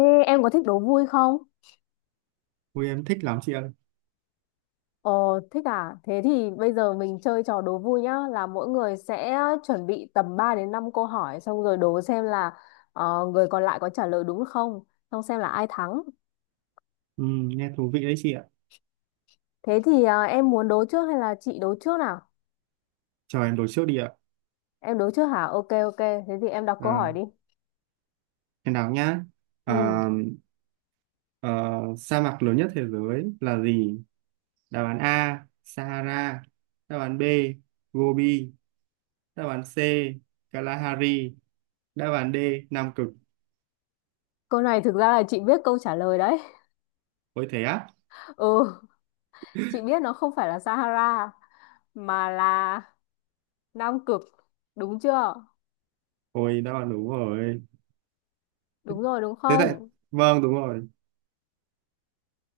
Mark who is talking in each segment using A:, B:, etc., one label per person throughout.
A: Ê, em có thích đố vui không?
B: Ui em thích lắm chị ơi.
A: Ờ, Thích à? Thế thì bây giờ mình chơi trò đố vui nhá, là mỗi người sẽ chuẩn bị tầm 3 đến 5 câu hỏi xong rồi đố xem là người còn lại có trả lời đúng không, xong xem là ai thắng.
B: Ừ, nghe thú vị đấy chị ạ.
A: Thế thì em muốn đố trước hay là chị đố trước nào?
B: Chờ em đổi trước đi ạ.
A: Em đố trước hả? Ok, ok, thế thì em đọc câu
B: À,
A: hỏi đi.
B: em đọc nhá.
A: Ừ,
B: À, ờ, Sa mạc lớn nhất thế giới là gì? Đáp án A, Sahara. Đáp án B, Gobi. Đáp án C, Kalahari. Đáp án D, Nam Cực.
A: câu này thực ra là chị biết câu trả lời đấy.
B: Ôi thế á?
A: Ừ, chị biết nó không phải là Sahara mà là Nam Cực, đúng chưa?
B: Ôi đáp án đúng rồi.
A: Đúng rồi đúng
B: Thế tại,
A: không?
B: vâng đúng rồi.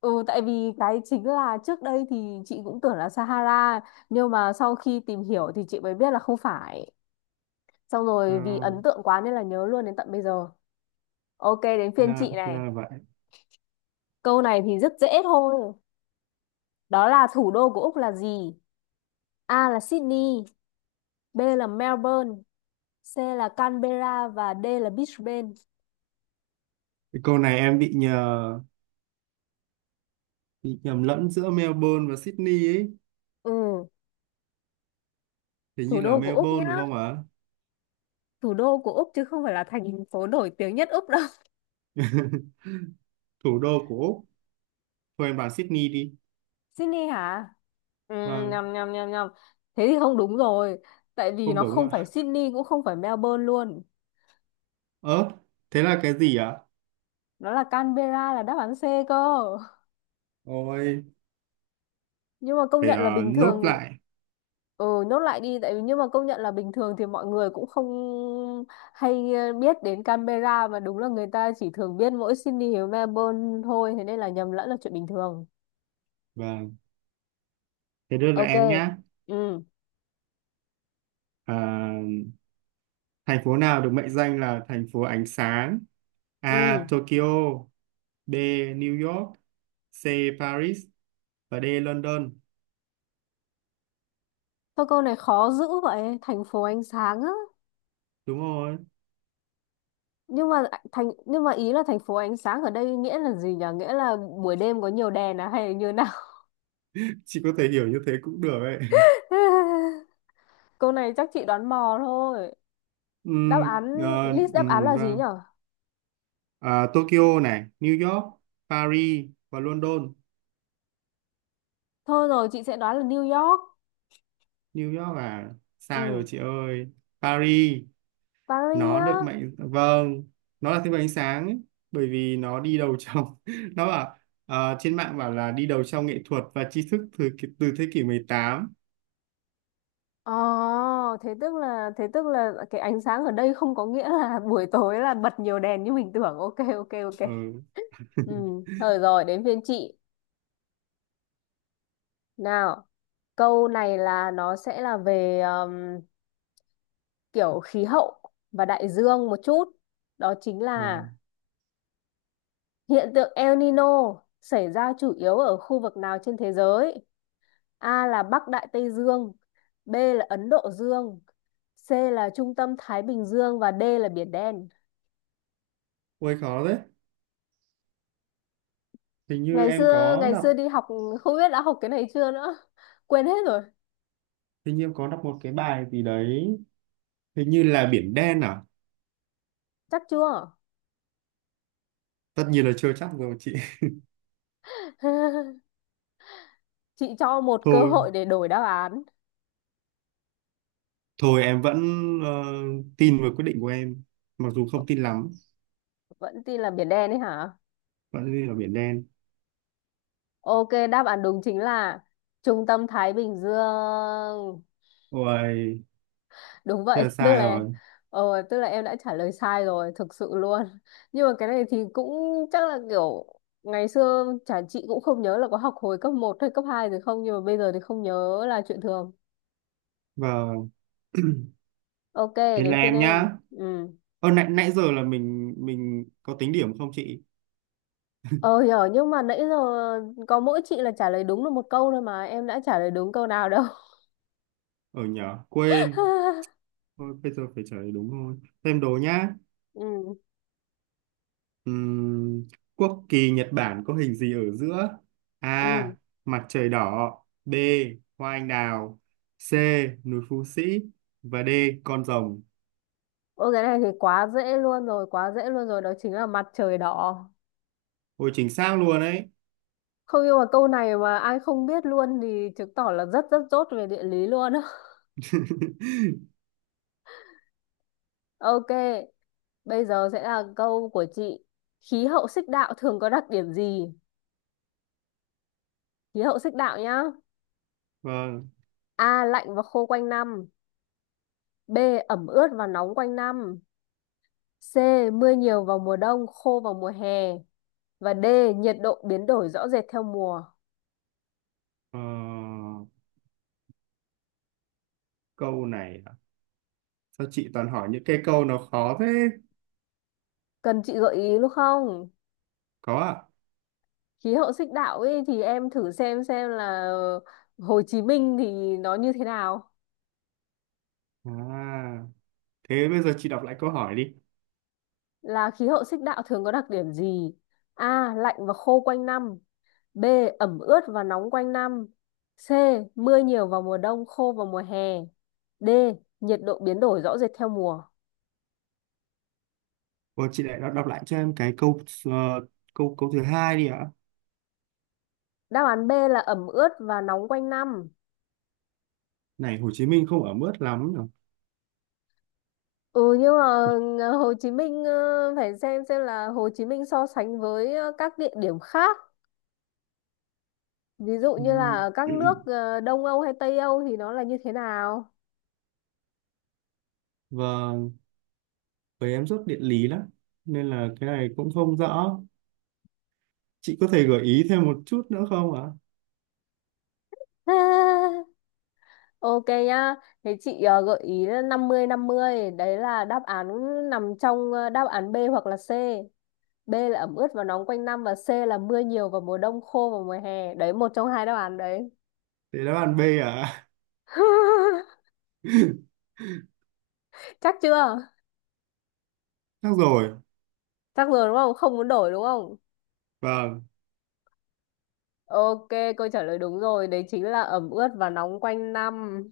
A: Ừ, tại vì cái chính là trước đây thì chị cũng tưởng là Sahara nhưng mà sau khi tìm hiểu thì chị mới biết là không phải. Xong rồi vì
B: À,
A: ấn tượng quá nên là nhớ luôn đến tận bây giờ. Ok, đến phiên
B: ra,
A: chị này.
B: ra là vậy.
A: Câu này thì rất dễ thôi. Đó là thủ đô của Úc là gì? A là Sydney, B là Melbourne, C là Canberra và D là Brisbane.
B: Cái câu này em bị nhầm lẫn giữa Melbourne và Sydney ấy.
A: Ừ,
B: Thì
A: thủ
B: như là
A: đô của Úc nhá.
B: Melbourne đúng không ạ?
A: Thủ đô của Úc chứ không phải là thành phố nổi tiếng nhất Úc đâu.
B: Thủ đô của Úc, thôi em bảo Sydney đi.
A: Sydney hả? Ừ,
B: Vâng,
A: nhầm nhầm nhầm nhầm, thế thì không đúng rồi, tại vì
B: không
A: nó
B: đúng
A: không phải
B: ạ.
A: Sydney cũng không phải Melbourne luôn,
B: Ớ, thế là cái gì ạ?
A: nó là Canberra, là đáp án C cơ.
B: Ôi,
A: Nhưng mà công
B: phải,
A: nhận là bình
B: nốt
A: thường.
B: lại.
A: Ừ, nốt lại đi, tại vì nhưng mà công nhận là bình thường thì mọi người cũng không hay biết đến Canberra, mà đúng là người ta chỉ thường biết mỗi Sydney và Melbourne thôi, thế nên là nhầm lẫn là chuyện bình thường.
B: Vâng, thế đưa lại
A: Ok.
B: em nhá.
A: Ừ.
B: Ờ, Thành phố nào được mệnh danh là thành phố ánh sáng? A.
A: Ừ.
B: Tokyo. B. New York. C. Paris. Và D. London.
A: Thôi, câu này khó dữ vậy, thành phố ánh sáng á?
B: Đúng rồi.
A: nhưng mà nhưng mà ý là thành phố ánh sáng ở đây nghĩa là gì nhở, nghĩa là buổi đêm có nhiều đèn à hay là như nào?
B: Chị có thể hiểu như thế cũng được ấy.
A: Câu này chắc chị đoán mò thôi. Đáp án
B: Ờ,
A: List đáp án là gì
B: vâng.
A: nhở?
B: Ờ, Tokyo này, New York, Paris và London.
A: Thôi rồi, chị sẽ đoán là New York.
B: New York à? Sai rồi
A: Ừ.
B: chị ơi. Paris.
A: Paris
B: Nó
A: á?
B: được mệnh Vâng, nó là thứ bảy ánh sáng ấy, bởi vì nó đi đầu trong, nó bảo, trên mạng bảo là đi đầu trong nghệ thuật và tri thức từ từ thế kỷ 18.
A: Ờ, thế tức là cái ánh sáng ở đây không có nghĩa là buổi tối là bật nhiều đèn như mình tưởng. Ok, ok, ok.
B: Ừ.
A: Ừ. Thôi rồi, đến phiên chị nào. Câu này là nó sẽ là về kiểu khí hậu và đại dương một chút. Đó chính là
B: Vâng.
A: hiện tượng El Nino xảy ra chủ yếu ở khu vực nào trên thế giới? A là Bắc Đại Tây Dương, B là Ấn Độ Dương, C là trung tâm Thái Bình Dương và D là Biển Đen.
B: Ôi khó đấy. Hình như em có
A: Ngày xưa
B: đọc.
A: đi học không biết đã học cái này chưa nữa. Quên hết rồi,
B: Hình như em có đọc một cái bài gì đấy, hình như là Biển Đen à?
A: chắc chưa?
B: Tất nhiên là chưa chắc rồi chị.
A: Chị cho một cơ
B: Thôi
A: hội để đổi đáp án.
B: thôi em vẫn, ờ, tin vào quyết định của em, mặc dù không tin lắm.
A: Vẫn tin là Biển Đen ấy hả?
B: Vẫn tin là Biển Đen.
A: Ok, đáp án đúng chính là Trung tâm Thái Bình Dương.
B: Ôi.
A: Đúng
B: Thế
A: vậy,
B: là
A: tức
B: sai
A: là
B: rồi.
A: tức là em đã trả lời sai rồi, thực sự luôn. Nhưng mà cái này thì cũng chắc là kiểu ngày xưa chả chị cũng không nhớ là có học hồi cấp một hay cấp 2 rồi không, nhưng mà bây giờ thì không nhớ là chuyện thường.
B: Và
A: Ok,
B: đến là
A: đến phiên
B: em
A: em.
B: nhá.
A: Ừ.
B: Nãy nãy giờ là mình có tính điểm không chị?
A: Ờ, hiểu, nhưng mà nãy giờ có mỗi chị là trả lời đúng được một câu thôi mà em đã trả lời đúng câu nào đâu.
B: Ở nhở, quên. Thôi bây giờ phải trả lời đúng thôi. Thêm đố nhá.
A: Ừ.
B: Ừm, Quốc kỳ Nhật Bản có hình gì ở giữa?
A: Ừ.
B: A. Mặt trời đỏ. B. Hoa anh đào. C. Núi Phú Sĩ. Và D. Con rồng.
A: Ôi cái này thì quá dễ luôn rồi, quá dễ luôn rồi, đó chính là mặt trời đỏ.
B: Ôi chính xác luôn đấy.
A: Không nhưng mà câu này mà ai không biết luôn thì chứng tỏ là rất rất dốt về địa lý luôn á. Ok, bây giờ sẽ là câu của chị. Khí hậu xích đạo thường có đặc điểm gì? Khí hậu xích đạo nhá.
B: Vâng.
A: A. Lạnh và khô quanh năm. B. Ẩm ướt và nóng quanh năm. C. Mưa nhiều vào mùa đông, khô vào mùa hè. Và D. Nhiệt độ biến đổi rõ rệt theo mùa.
B: Ờ, Câu này à? Sao chị toàn hỏi những cái câu nó khó thế?
A: Cần chị gợi ý luôn không?
B: Có ạ.
A: Khí hậu xích đạo ấy thì em thử xem là Hồ Chí Minh thì nó như thế nào.
B: À, thế bây giờ chị đọc lại câu hỏi đi.
A: Là khí hậu xích đạo thường có đặc điểm gì? A lạnh và khô quanh năm, B ẩm ướt và nóng quanh năm, C mưa nhiều vào mùa đông khô vào mùa hè, D nhiệt độ biến đổi rõ rệt theo mùa.
B: Ủa, chị lại đọc lại cho em cái câu, ờ, câu thứ hai đi ạ.
A: Đáp án B là ẩm ướt và nóng quanh năm.
B: Này, Hồ Chí Minh không ở mướt lắm nhỉ.
A: Ừ, nhưng mà Hồ Chí Minh, phải xem là Hồ Chí Minh so sánh với các địa điểm khác. Ví dụ như là
B: Ừm,
A: ở các nước Đông Âu hay Tây Âu thì nó là như thế nào?
B: Vâng, với em rất địa lý lắm nên là cái này cũng không rõ. Chị có thể gợi ý thêm một chút nữa không ạ?
A: Ok nhá. Thế chị gợi ý là 50-50, đấy là đáp án nằm trong đáp án B hoặc là C. B là ẩm ướt và nóng quanh năm và C là mưa nhiều vào mùa đông khô vào mùa hè. Đấy, một trong hai đáp án đấy.
B: Để đáp án B ạ.
A: Chắc chưa?
B: Chắc rồi.
A: Chắc rồi đúng không? Không muốn đổi đúng không?
B: Vâng,
A: Ok, câu trả lời đúng rồi, đấy chính là ẩm ướt và nóng quanh năm.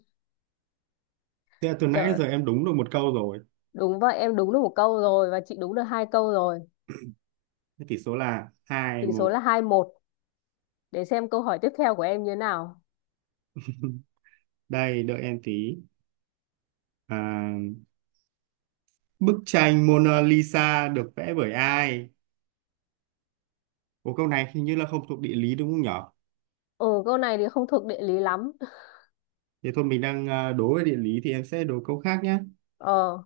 B: thế là từ nãy
A: Trời.
B: giờ em đúng được một câu rồi.
A: Đúng vậy, em đúng được một câu rồi và chị đúng được hai câu rồi.
B: Thế tỷ số là hai
A: Tỷ số là
B: một.
A: 2-1, để xem câu hỏi tiếp theo của em như thế nào.
B: Đây, đợi em tí. À, bức tranh Mona Lisa được vẽ bởi ai? Ủa câu này hình như là không thuộc địa lý đúng không nhở?
A: Ừ, câu này thì không thuộc địa lý lắm.
B: Thì thôi mình đang à, đố về địa lý thì em sẽ đố câu khác nhé.
A: Ờ,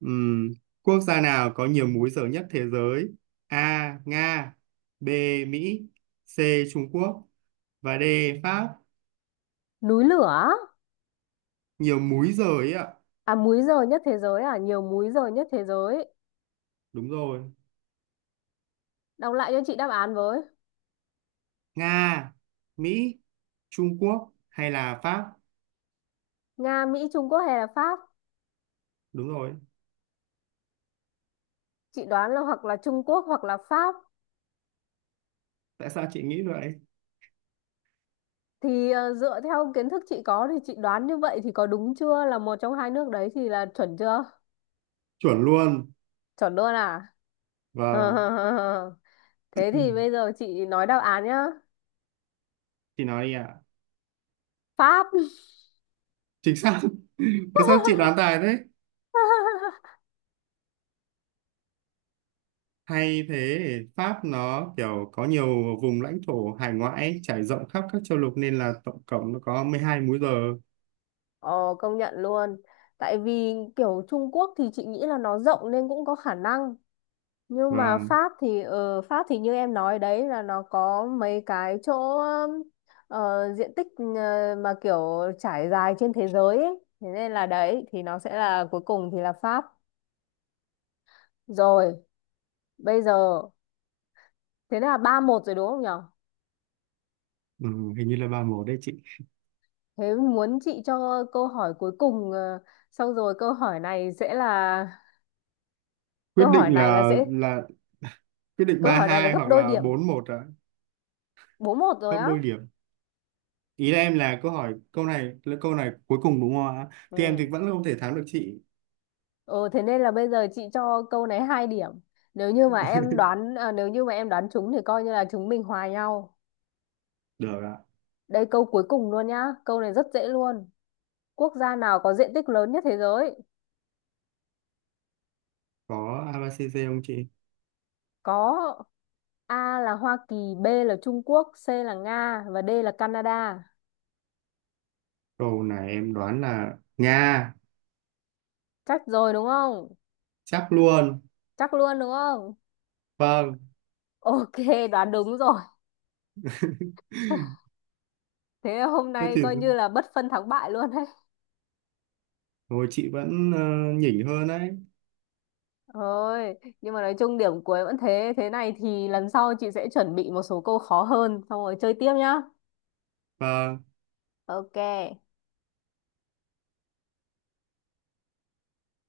B: Ừm, Quốc gia nào có nhiều múi giờ nhất thế giới? A. Nga. B. Mỹ. C. Trung Quốc. Và D. Pháp.
A: núi lửa á?
B: Nhiều múi giờ ấy ạ.
A: À, múi giờ nhất thế giới à, nhiều múi giờ nhất thế giới.
B: Đúng rồi.
A: Đọc lại cho chị đáp án với.
B: Nga, Mỹ, Trung Quốc hay là Pháp?
A: Nga, Mỹ, Trung Quốc hay là Pháp?
B: Đúng rồi.
A: Chị đoán là hoặc là Trung Quốc hoặc là Pháp.
B: Tại sao chị nghĩ vậy?
A: Thì dựa theo kiến thức chị có thì chị đoán như vậy thì có đúng chưa? Là một trong hai nước đấy thì là chuẩn chưa?
B: Chuẩn luôn.
A: Chuẩn luôn à?
B: Và
A: Thế thì bây giờ chị nói đáp án nhá.
B: chị nói đi ạ.
A: Pháp.
B: Chính xác. Mà sao chị đoán tài thế. Hay thế, Pháp nó kiểu có nhiều vùng lãnh thổ hải ngoại trải rộng khắp các châu lục nên là tổng cộng nó có 12 múi giờ.
A: Ờ, công nhận luôn. Tại vì kiểu Trung Quốc thì chị nghĩ là nó rộng nên cũng có khả năng. Nhưng mà
B: Và
A: Pháp thì như em nói đấy là nó có mấy cái chỗ diện tích mà kiểu trải dài trên thế giới ấy. Thế nên là đấy thì nó sẽ là cuối cùng thì là Pháp. Rồi, bây giờ thế là 3-1 rồi đúng không nhở?
B: ừ, hình như là 3-1 đấy chị.
A: Thế muốn chị cho câu hỏi cuối cùng, xong rồi
B: Quyết
A: câu hỏi
B: định
A: này là
B: là
A: sẽ
B: là quyết định
A: câu
B: ba
A: hỏi này là
B: hai
A: gấp
B: hoặc
A: đôi
B: là
A: điểm.
B: 4-1 ạ,
A: 4-1 rồi
B: gấp
A: á.
B: đôi điểm. Ý là em, là câu hỏi, câu này cuối cùng đúng không ạ? Thì em
A: Ừ.
B: thì vẫn không thể thắng được chị.
A: Ừ, thế nên là bây giờ chị cho câu này 2 điểm. Nếu như mà em đoán, trúng thì coi như là chúng mình hòa nhau.
B: Được ạ.
A: Đây, câu cuối cùng luôn nhá. Câu này rất dễ luôn. Quốc gia nào có diện tích lớn nhất thế giới?
B: Có ABCD không chị?
A: Có. A là Hoa Kỳ, B là Trung Quốc, C là Nga và D là Canada.
B: Câu này em đoán là Nga,
A: Chắc rồi đúng không?
B: chắc luôn.
A: Chắc luôn đúng không?
B: Vâng.
A: Ok, đoán đúng rồi. Thế hôm
B: Thế
A: nay
B: thì
A: coi như là bất phân thắng bại luôn đấy.
B: rồi chị vẫn, nhỉnh hơn đấy.
A: Thôi, nhưng mà nói chung điểm cuối vẫn thế. Thế này thì lần sau chị sẽ chuẩn bị một số câu khó hơn, xong rồi chơi tiếp nhá.
B: Và
A: Ok.